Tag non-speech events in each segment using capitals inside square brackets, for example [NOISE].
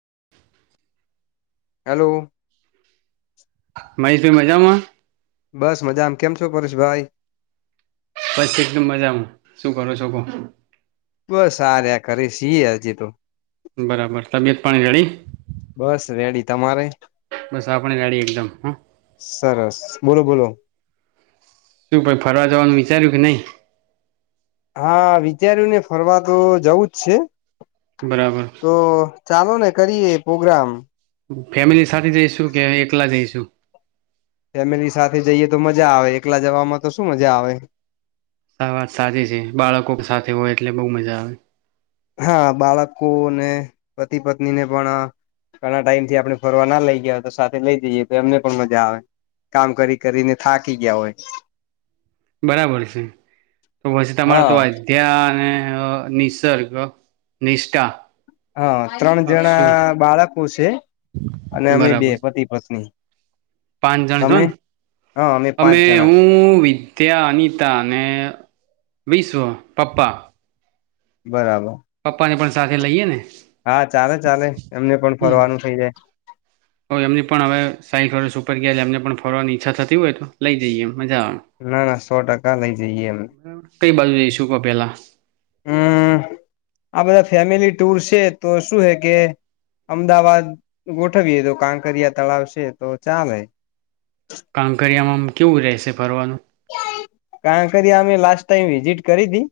[UNINTELLIGIBLE] [INAUDIBLE] Hello મહેશભાઈ મજામાંમાં? બસ મજા આમ કેમ છો? પરેશ ભાઈ બસ એક એકદમ મજમ સગ ર સકોો બસ સાર આ કરીરે સી હજી તો બરાબર તબિયત પાણી રેડી. બસ રેડી તમારે બસ આપણી ગાડી એકદમ હા સરસ બોલો બોલો શું પછી ફરવા જવાનું વિચાર્યું કે નહી હા વિચાર્યું ને ફરવા તો જવું જ છે બરાબર તો ચાલો ને કરીએ પોગ્રામ ફેમિલી સારી જઈશું કે એકલા જઈશું ફેમિલી સાથે જઈએ તો મજા આવે એકલા જવાવામાં તો શું મજા આવે આ વાત સાચી છે બાળકો સાથે હોય એટલે બહુ મજા આવે હા બાળકો ને પતિ પત્નીને પણ ઘણા ટાઈમ થી આપણે ફરવા ના લઈ ગયા હોય તો સાથે લઈ જઈએ તો એમને પણ મજા આવે કામ કરી કરીને થાકી ગયા હોય બરાબર છે તો પછી તમારે તો હા અધ્યા અને અ નિસર્ગ નિષ્ઠા હા ત્રણ અક્ષુ જણા બાળકો છે અને અમે બે બરાબર પતિ પત્ની પાંચ જણ છો તમે ને હા પાંચ અમે જણા હું ત્યાં અનિતા અને વિશ્વ પપ્પા બરાબર પપ્પાને પણ સાથે લઈએ ને હા ચાલે ચાલે એમને પણ હમ ફરવાનું થઇ જાય તો એમની પણ હવે સાઈ વર્સ ઉપર ગયા એમને પણ ફરવાની ઈચ્છા થતી હોય તો લઈ જઈએ એમ ના ના સો ટકા લઈ જઈએ એમ બરાબર કઈ બાજુ જઈશું કહ પેલા હમ આ બધા ફેમિલી ટુર છે તો શું હે કે અમદાવાદ ગોઠવીયએ તો કાંકરિયા તળાવ છે તો ચાલે હૈ કાંકરિયામાં કેવું રહેશે ફરવાનું કારણ કરી અમે લાસ્ટ ટાઈમ વિઝિટ કરી દી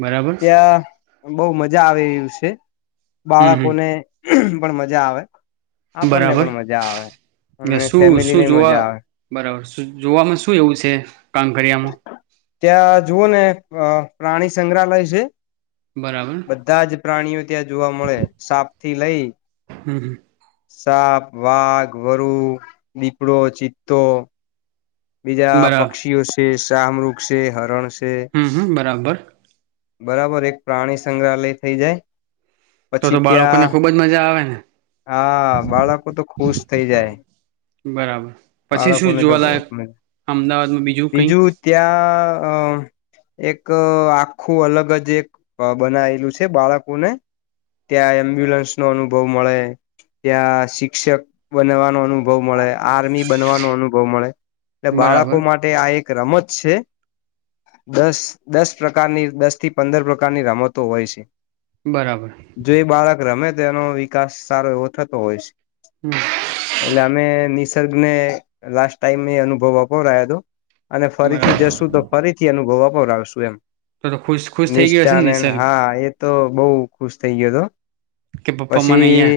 બરાબર ત્યાં બહુ મજા મજા આવે એવી છે હમ હમ બાળકોને પણ મજા આવે આપણને બરાબર પણ મજા આવે અને શું ફેમિલીને શું જોવા મજા આવે બરાબર જોવામાં શું એવું છે કાંકરિયામાં ત્યાં જુઓ ને અ પ્રાણી સંગ્રહાલય છે બરાબર બધા જ પ્રાણીઓ ત્યાં જોવા મળે સાપ થી લઈ હમ હમ સાપ વાઘ વરુ દીપડો ચિત્તો બીજા બરાબર પક્ષીઓ છે. ચાામૃક્ષ છે હરણ છે હમ હમ બરાબર. બરાબર એક પ્રાણી સંગ્રહાલય થઇ જાય. તો તો પછી બાળકોને ત્યાં ખુબ જ મજા આવે ને હા બાળકો તો ખુશ થઈ જાય બરાબર પછી શું બાળકોને તો જોવાલાયક બહ અમદાવાદમાં કઈ બીજું ત્યાં અ એક આખું અલગ જ એક બનાયલું છે બાળકોને ત્યાં એમ્બ્યુલન્સ નો અનુભવ મળે ત્યાં શિક્ષક બનાવાનો અનુભવ મળે. આર્મી બનવાનો અનુભવ મળે. એટલે બરાબર બાળકો માટે આ એક રમત છે દસ દસ પ્રકારની દસ થી પંદર પ્રકારની રમતો હોય છે. બરાબર જો એ બાળક રમે તેનો વિકાસ સારો એવો થતો હોય છે. હમ [UNINTELLIGIBLE] ને લાસ ટાઈમ અનુભવ આપપો રહીયો હતો અને બરાબર ફરીથી જશું તો ફરીથી અનુભવ આપ બર આવશું એમ. તો તો ખુશ ખુશ થઈ ગયો હશે ને નિષ્ઠાને નિસર્ગ હા એ તો બહુ. ખુજતેઈયો તો કે પાપા મનએ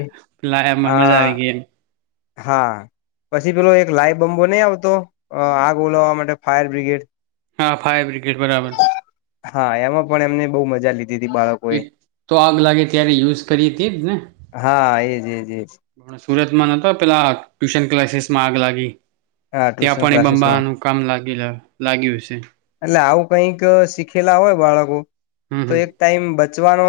લાયા એ આ મજા એમ. હા પછી પેલો એક લાઈવ બમ્બો નહી આવતો આગ ઓલાવવા માટે ફાયર બ્રિગેડ હા ફાયરબ્રિગેડ. [UNINTELLIGIBLE] હા એમાં પણ એમને બહુ મજા લીધી હતી એ બાળકોએ તો આગ લાગે ત્યારે યુઝ કરીએ હતીજ હા એજ એજ એજ સુરતમાં નતો પેલા ટ્યુશન ક્લાસીસમાં આગ લાગી. હા ત્યાં ટ્યુશન પણ એ ક્લાસીસમાં બંબાનું કામ લાગ લાગ્યું છે. એટલે આવું કઈક શીખેલા હોય બાળકો હમ તો હમ એક ટાઈમ બચ બચવાનો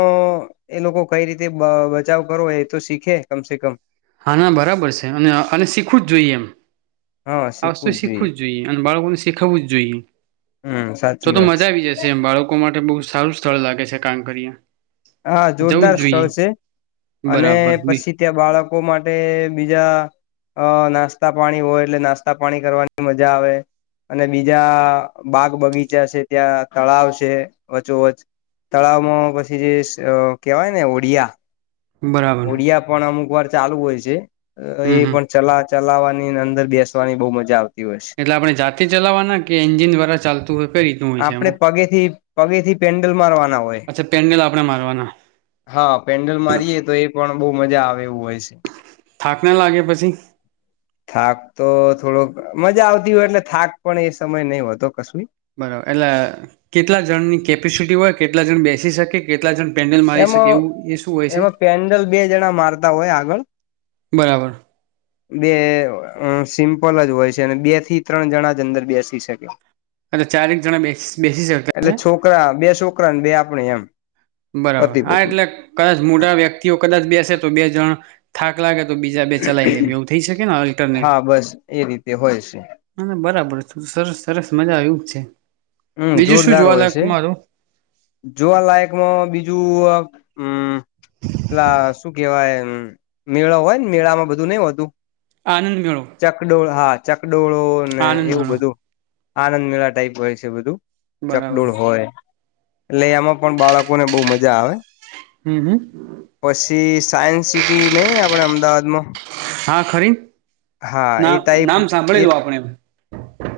એ લોકો કઈ રીતે બચાવ કરવો એ તો શીખે કમસે કમ. હા ના બરાબર છે અને અને શીખવું જ જોઈએ એમ. આ વસ્તુ શીખવું જ જોઈએ અને બાળકોને શીખાવવું જ જોઈએ હમ તો સાચી તો વાત મજા છે આવી જશે એમ બાળકો માટે માટે બહુ સારું સ્થળ લાગે છે કામ કર્યા. હા, જોરદાર સ્થળ છે અને બરાબર બી પછી ત્યાં બાળકો મા ટે બીજા અ નાસ્તા પાણી હોય એટલે નાસ્તા પાણી કરવાની મજા આવે અને બીજા બાગ બગીચા છે, ત્યાં તળાવ છે. વચોવચ તળાવમાં પછી જે એ કેવાય ને ઓડિયા બરાબર ઓડિયા પણ અમુક વાર ચાલુ હોય છે. જે હમ એ હમ પણ ચલા ચલાવવાની અને અંદર બેસવાની બહુ મજા આવ એટલે આપણે જાતે ચલાવાના કે એન્જિન દ્વારા ચાલતું હોય કઈ રીતનું હોય છે આપણે એમાં? પગેથી પગેથી પેન્ડલ મારવાના હોય અચ્છા પેડલ આ આપણે મારવાના. હા, પેન્ડલ મારીએે તો એ પણ બહુ મજા આવે. હોય છે. થાક ના લાગે પછી થાક તો થોડોક મજા આવતી હોય એટલે થાક પણ એ સમય નહિ હોતો કશું. બરાબર એટલે કેટલા જણની કેપેસિટી હોય કેટલા જણ બેસી શકે, કેટલા જણ પેન્ડલ મારી શકે એમાં એવું એ શું હોય છે એમાં પેન્ડલ બે જણા મારતા હોય આગળ, બરાબર બે અ સિમ્પલ જ હોય છે અને બે થી ત્રણ જણા જ અંદર બેસી શકે. એટલે ચારેક જણા બેસી બેસી શકતા એટલે છે છોકરા બે છોકરા બે આપણે એમ. બરાબર, પતિ હા પત્ની એટલે કદાચ મોટા વ્યક્તિઓ કદાચ બેસે તો બે જણ થાક લાગે તો બીજા બે ચલાઈ લે એવું થઈ શકે ન હા, બસ એ રીતે હોય છે. ના ના, બરાબર સરસ સરસ મજા આવ એવું જ છે. હમ્મ, બીજું શું જોરદાર હોય જોવાલાયક છે. મારું જોવાલાયકમાં બીજું હમ્મ ઓલા શું કેહેવાય મેળો હોય ને મેળા માં બધું નઈ હોતું. આનંદ મેળો ચકડોળ, હા. ડોળો ને આનંદ એવું મેળો બધું. આનંદ મેળા ટાઈપ હોય છે. છે બધું બરાબર ચકડોળ હોય એટલે એમાં પણ બાળકોને બહુ મજા આવે. હમ્મ હમ્મ. પછી સાયન્સ સિટી નહી આપણે અમદાવાદમાં. હા ખરી. હા ના, એ ટાઈપ નામ એ સાંભળેલું આપણે.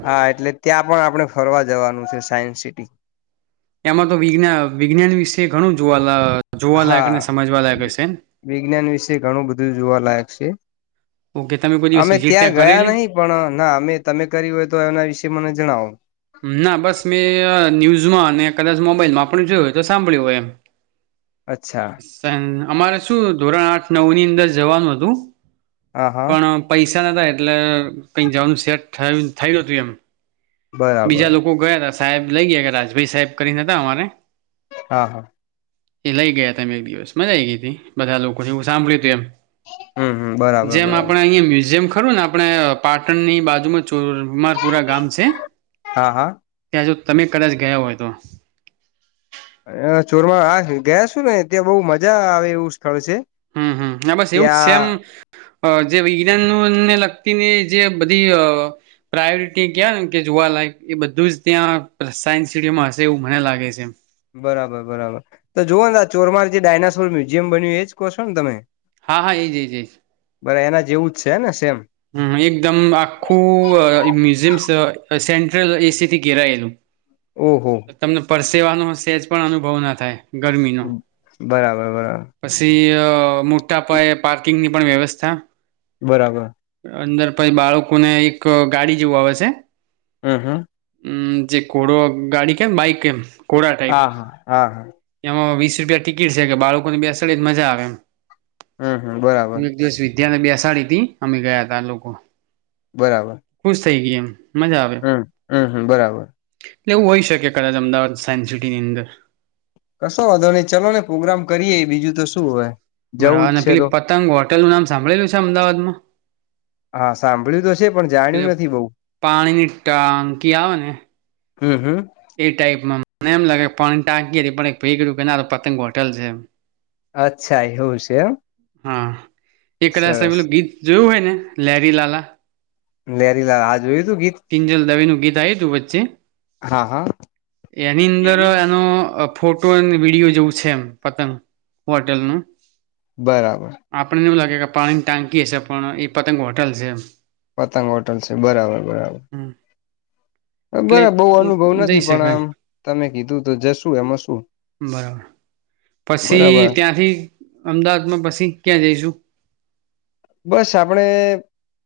હા એટલે ત્યાં પણ આપણે ફરવા જવાનું છે સાયન્સ સિટી. એમાં તો વિજ્ઞ વિજ્ઞાન વિશે ઘણું જોવા લા અ હા, વિજ્ઞાન વિશે ઘણું બધું જોવાલાયક છે. છે. ઓકે તમે કોઈ દિવસ અમે વિઝિટ ત્યાં ગયા કરેલી નહી પણ ના અમે તમે કરી હોય, તો એના વિશેે મને જણાવો. ના બસ મેં ન્યૂઝમાં અને કદાચ મોબાઈલમાં આપણે જોયું હોય તો સાંભળ્યું હોય, અચ્છા એમ [UNINTELLIGIBLE] અમારે શું ધોરણ આઠ નવ ની અંદર જવાનું હતું, હા હા પણ પૈસા પ એટલે કઈક જવાનું સેટ થ થયું હતું, એમ બીજા બરાબર લોકો ગયા હતા, સાહેબ લઈ ગયા કે રાજભાઈ સાહેબ કરીનેતા અમારે હા હા એ લઈ ગયા ત એમ એક દિવસ મજા આવી ગઈ હતી, બધા લોકોને એવું સાંભળ્યું તું એમ હમ હમ બરાબર જેમ બરાબર આપડે અહં મ્યુઝિયમ ખરું ને આપણે પાટણની બાજુમાં ચોરમારપુરા ગામ છે, હા હા તમે કદાચ ગયા હોય તો, ચોરમાં ગયા છું, ને ત્યાં બહુ મજા આવે એવું સ્થળ છે. હમ્મ હમ્મ બસ એવું જ સેમ ત્યાં જે વિજ્ઞાનને લ વ્યતિની જે બધી પ્રાયોરિટી કયા ને કે જોવા લયક એ બધું જ ત્યાં સાયન્સ સમાં હશે એવું મને લાગે છે. બરાબર બરાબર તો જોઓ ને આ ચોરમાર જે ડાયનાસોર મ્યુઝિયમ બન્યું એ જ કહશો ને તમે? હા હા એ જ જજ બરા એના જેવું જ છે ને સેમ હમ એકદમ આખું મ્યુઝિયમ સેન્ટ્રલ એસીથી ઘેરાયલું ઓહો તમને પરસેવાનું હશે જ પણ અનુભવ ના થાય, ગરમી ન બરાબર બરાબર પછી મોટા પાયે પા ની પણ વ્યવસ્થા બરાબર અંદર પછ બાળકો ને એક ગાડી જેવ આવે છે, હમ્મ હમ્મ હમ જે કોડ ગાડી કેમ બઇક કેમ હા હા હા હા હ વીસ રૂપિયા ટિકિટ છે, કે બાળકો ની બે અસળે જ મજા આવે એમ હમ્મ હમ્મ બરાબર ત્યાંને બેસાડી થી અમે ગયા ત લોકો બરાબર ખુશ થઈ એમ મજા આવે હમ હમ હમ બરાબર એટલે એવું હોય શકે કદાચ અમદાવાદ સાયન્સ સિટીની અંદર કશોં વાધો નય ચાલો ને પ્રગ્રામ કરીએ બીજું તો શું હવે જવું બરાબર જ અને છે પેલી તો પતંગ હોટેલ નું નામ સાંભળેલું છે અમદાવાદમાં બ તો છે પણ પ જાણ્યું નથી બઉ પાણીની ટાંકી આવે ને હમ હમ એ ટાઈપમાં મને એમ લાગે પાણી ટાંકી પણ એક ભઈ એ કીધું કે ના આતો પતંગ હોટલ છે એમ અચ્છા એવું છે એમ હા એ કદાચ સરસ પેલું ગીત જોયું હોય ને લેરી લાલા લેરીલાલા આ જોયું તું ગીત કિંજલ દવે નું ગીત આયુ તું વચ્ચે હા હા એની અંદર એનો ફોટો અને વિડીયો જેવું છે એમ પતંગ હોટેલ નું બરાબર પાણી ની ટાંકી હ છે પણ એ પતંગ હોટલ છે પતંગ હોટલ છે બરાબર બરાબર એટલે બબર બહુ એ અનુભવ જઈ નથી પણ શકાય આમ તમે કીધું તો જશુ એમાં શું બરાબર બરાબર પછી ત્યાંથી અમદાવાદમાં પછી ક્યાં જઈશું બસ આપણે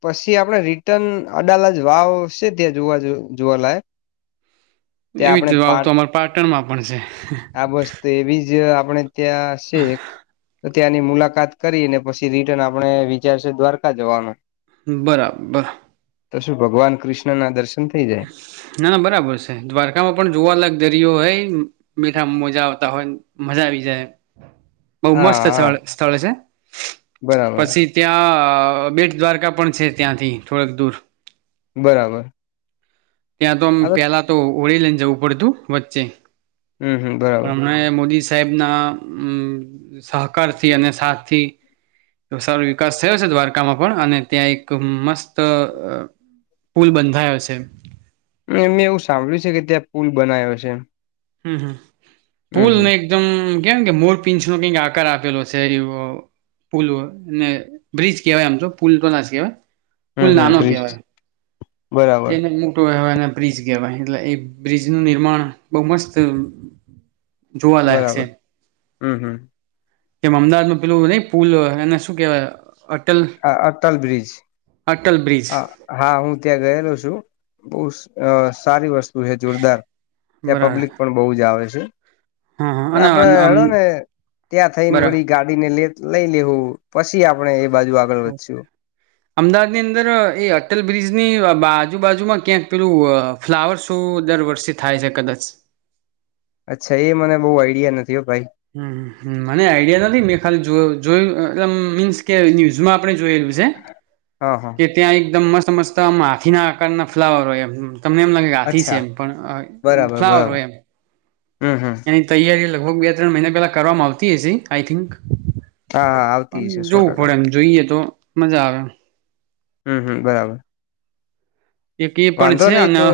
પછી આપણે રિટર્ન અડાલાજ વાવ છે ત્યાં જોવા જોવાલાય એવી રીતે આવ તો અમાર પા રટનમાં પણ છે આ બસ્ત એ બીજ આપણે ત્યાં છે ત્યાંની મુલાકાત કરીને પછી રિટર્ન આપણે વિચારશે દ્વારકા જવાનો બરાબર તો શું ભગવાન કૃષ્ણ ના દર્શન થઈ જાય ના ના બરાબર છે દ્વારકામાં પણ જોવાલા દરિયો હોય મીઠા મજા આવતા હોય ને મજા આવી જાય બહુ હા મસ્ત હા સ્થળ સ્થળ છે બરાબર પછી ત્યાં અ બેટ દ્વારકા પણ છે ત્યાંથી થોડક દૂર બરાબર ત્યાં તોમ હ પેલા તો ઓળ લઈને જવું પડતું વચ્ચે હમ હમ બરાબર હમણા મોદી સા સાહેબ ના સહકાર થી અને સાથથી સારો વિકાસ થયો છે દ્વારકામાં પણ અને ત્યાં એક મસ્ત પુલ બંધાયો છે મેં એવું સાંભળ્યું છે કે ત્યાં પુલ બનાવ્યો છે હમ હમ હમ પુલ હમ એકદમ કેમ કે મોર પિંચ નો કઈક આકાર આપેલો છેરી પુલ અને બ્રિજ કહેવાય આમ તો પુલ તો ના કહેવાય હમ પુલ હમ નાનો બ્રિજ કહેવાય બરાબર એને મોટુંવા બ્રિજ કહેવાય એટલે એ બ્રિજનુંું નિર્માણ બહુ મસ્ત જોવાલાયક છે બરાબર હમ હમ જેમ અમદાવાદ નું પેલું નહી પુલ એને શું કેહેવાય અટલ આ અટટલ બ્રિજ અટલ બ્રિજ હ હા હું ત્યાં ગયેલો છ બ સારી વસ્તુ જોરદાર ત્યાં બરાબર પબ્લિક પણ બહુ જ આવે છે હા હા આપડે અને અમ હેળો ને ત્યાં થઈને બરા વળી ગાડી ને લે લઈ લેવું પછી આપડણે બાજુ આગળ વધ્યું અમદાવાદની એ અટલ બ્રિજ ની આજુબાજુમાં ક્યાંક પેલું ફ્લાવર શો દર વર્ષે થાય છે કદાચ અચ્છા એ મને બહુ આઈડિયા નથી ભાઈ હ મને આઈડિયા નથી મેં ખાલી જોયું એ મીન્સ કે ન્યૂઝમાં આપણે જોયેલું છે હા હા કે ત્યાં એકદમ મસ્ત મસ્ત હાથી ના આકાર ના ફ્લાવર હોય એમ તમને એમ લાગે આથી છે અચ્છા એમ પણ બરાબર ફ્લાવર બરાબર હોય એમ હમ હમ એની તૈયારી લ લગભગ બે ત્રણ મહિના પહેલા કરવામાં આવતી હી આઈ થિંક હા હા પણ આવતી છે સો જોવું પડે ટકા એમ જોઈએ તો મજા આવે હમ હમ બરાબર એક એ પણ વાંધો છે નહી અને તો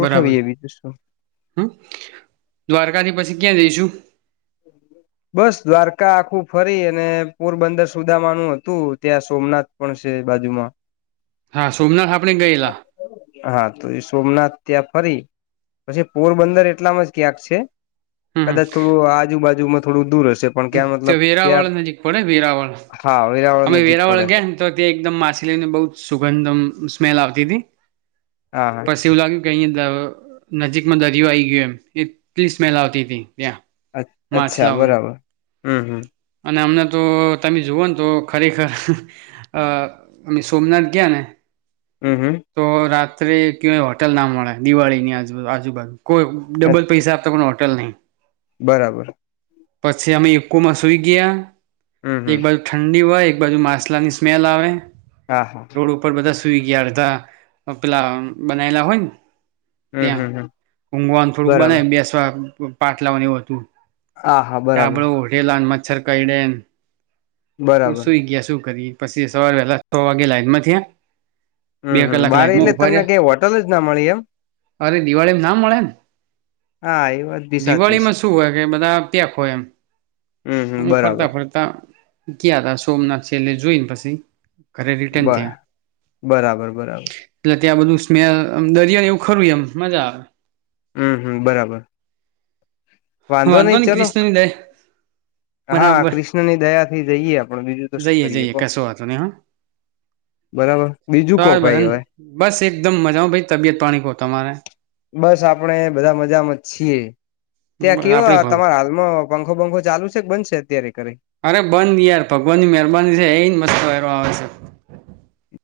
બરાબર બીજું શું હમ દ્વારકાથી પછી ક્યાં જઈશું બસ દ્વારકા આખું ફરી અને પોરબંદર સુદામાનું હતું ત્યાં સોમનાથ પણ છે બાજુમાં. હા સોમનાથ આપણે ગયેલા હા તો એ સોમનાથ ત્યાં ફરી પછી પોરબંદર એટલામાં જ ક્યાંક છે. કદાચ થોડું આ બાજુમાં થોડું દૂરશ. તે વેરાવળ નજીક પડે વેરાવળ. હા વેરાવળ અમે નજીક પડે વેરાવળા ગયા ને તો ત્યાં એકદમ માછ લઈને બહ જ સુગંધમ સ્મેલ આવતી હતી. હા હા પછી એવું લાગ્યું કે અહી ન નજીકમાં દરિયો આવી ગયો એમ એટલી સ્મેલ આવતી હતી. ત્યાં અ અચ્છા માછલાઓની બરાબર હમ્મ હમ્મ. અને અમને તો તમે જુવાન તો ખરેખર અ અમે સોમનાથ ગયા ને હમ તો રાત અત્રે કવાય હોટલ નામવાણા દિવાળીની આજ આજબ બાજુ કોઈ હમ ડબલ પૈસા આપ ત પણ હો ટલ નહી. બરાબર. પછી અમે એકકોમાં સુઈ ગયા. હમ એક હમ વાર ઠંડી હોય એક બાજુ માછલાની સ્મેલ આવે. હા હા રોડ ઉપર બધા સૂયગીયા તા પેલા બનાયલા હોય ન હમ ત્યાં હમ હમ ઊંઘવાનું થોડુંક બરાબર બનાય બેસવા પાછલાવાને એવુ હતું. હા હા બરાબર ડાભડો ઓઢેલા અને [UNINTELLIGIBLE] કઈ ડેમ પણ બરાબર સુઈ ગયા શું કરીએ. પછી સવાર વેલા છ વાગે લાાઈનમાં જોયે. હમ બે હમ કલાક બારે લાઈનમાં એટલે તમને ઉભાર્યા કઈ હોટલ જ ના મળી એમ અરે દિવાળી નામ મળેને હા એ વાત બી સાચી છે દિવાળીમાં શું હોય કે બધા ખો એમ હમ હમ અમે બરાબર ફરતા ફરતા. કયા તા સોમનાથ છે એટલે જોઈને પછી ઘરે રિટર્ન બ થયા બરાબર બરાબર. એટલે ત્યાં બધું સ્મેલ આમ દરિયો જેવું ખરું એમ મજા આવે. હમ્મ હમ્મ બરાબર. વાંધો નહી નઈ ચલો ક્રિષ્ણની દ હા બરાબર કૃષ્ણની દયાથી જઈએ આપણે બીજું તો શું જઈએ કરીએ જઈએ કો કશો વાતો નહી બરાબર બીજું કો હાાર ભાઈ હવે બસ એકદમ મજા ભ તબિયત પાણી ક તમારે. બસ આપણેે બધા મજામાં છીએ. ત્યાં કેવા આપડે ભાવ તમારા હાલમાં પંખો પંખો ચાલુ છે કે બનશે અત્યારે કરી? અરે બંધ યાર ભગવાન ની મહેરબાની છે એ મસ્તો કરવાવા આવે છે.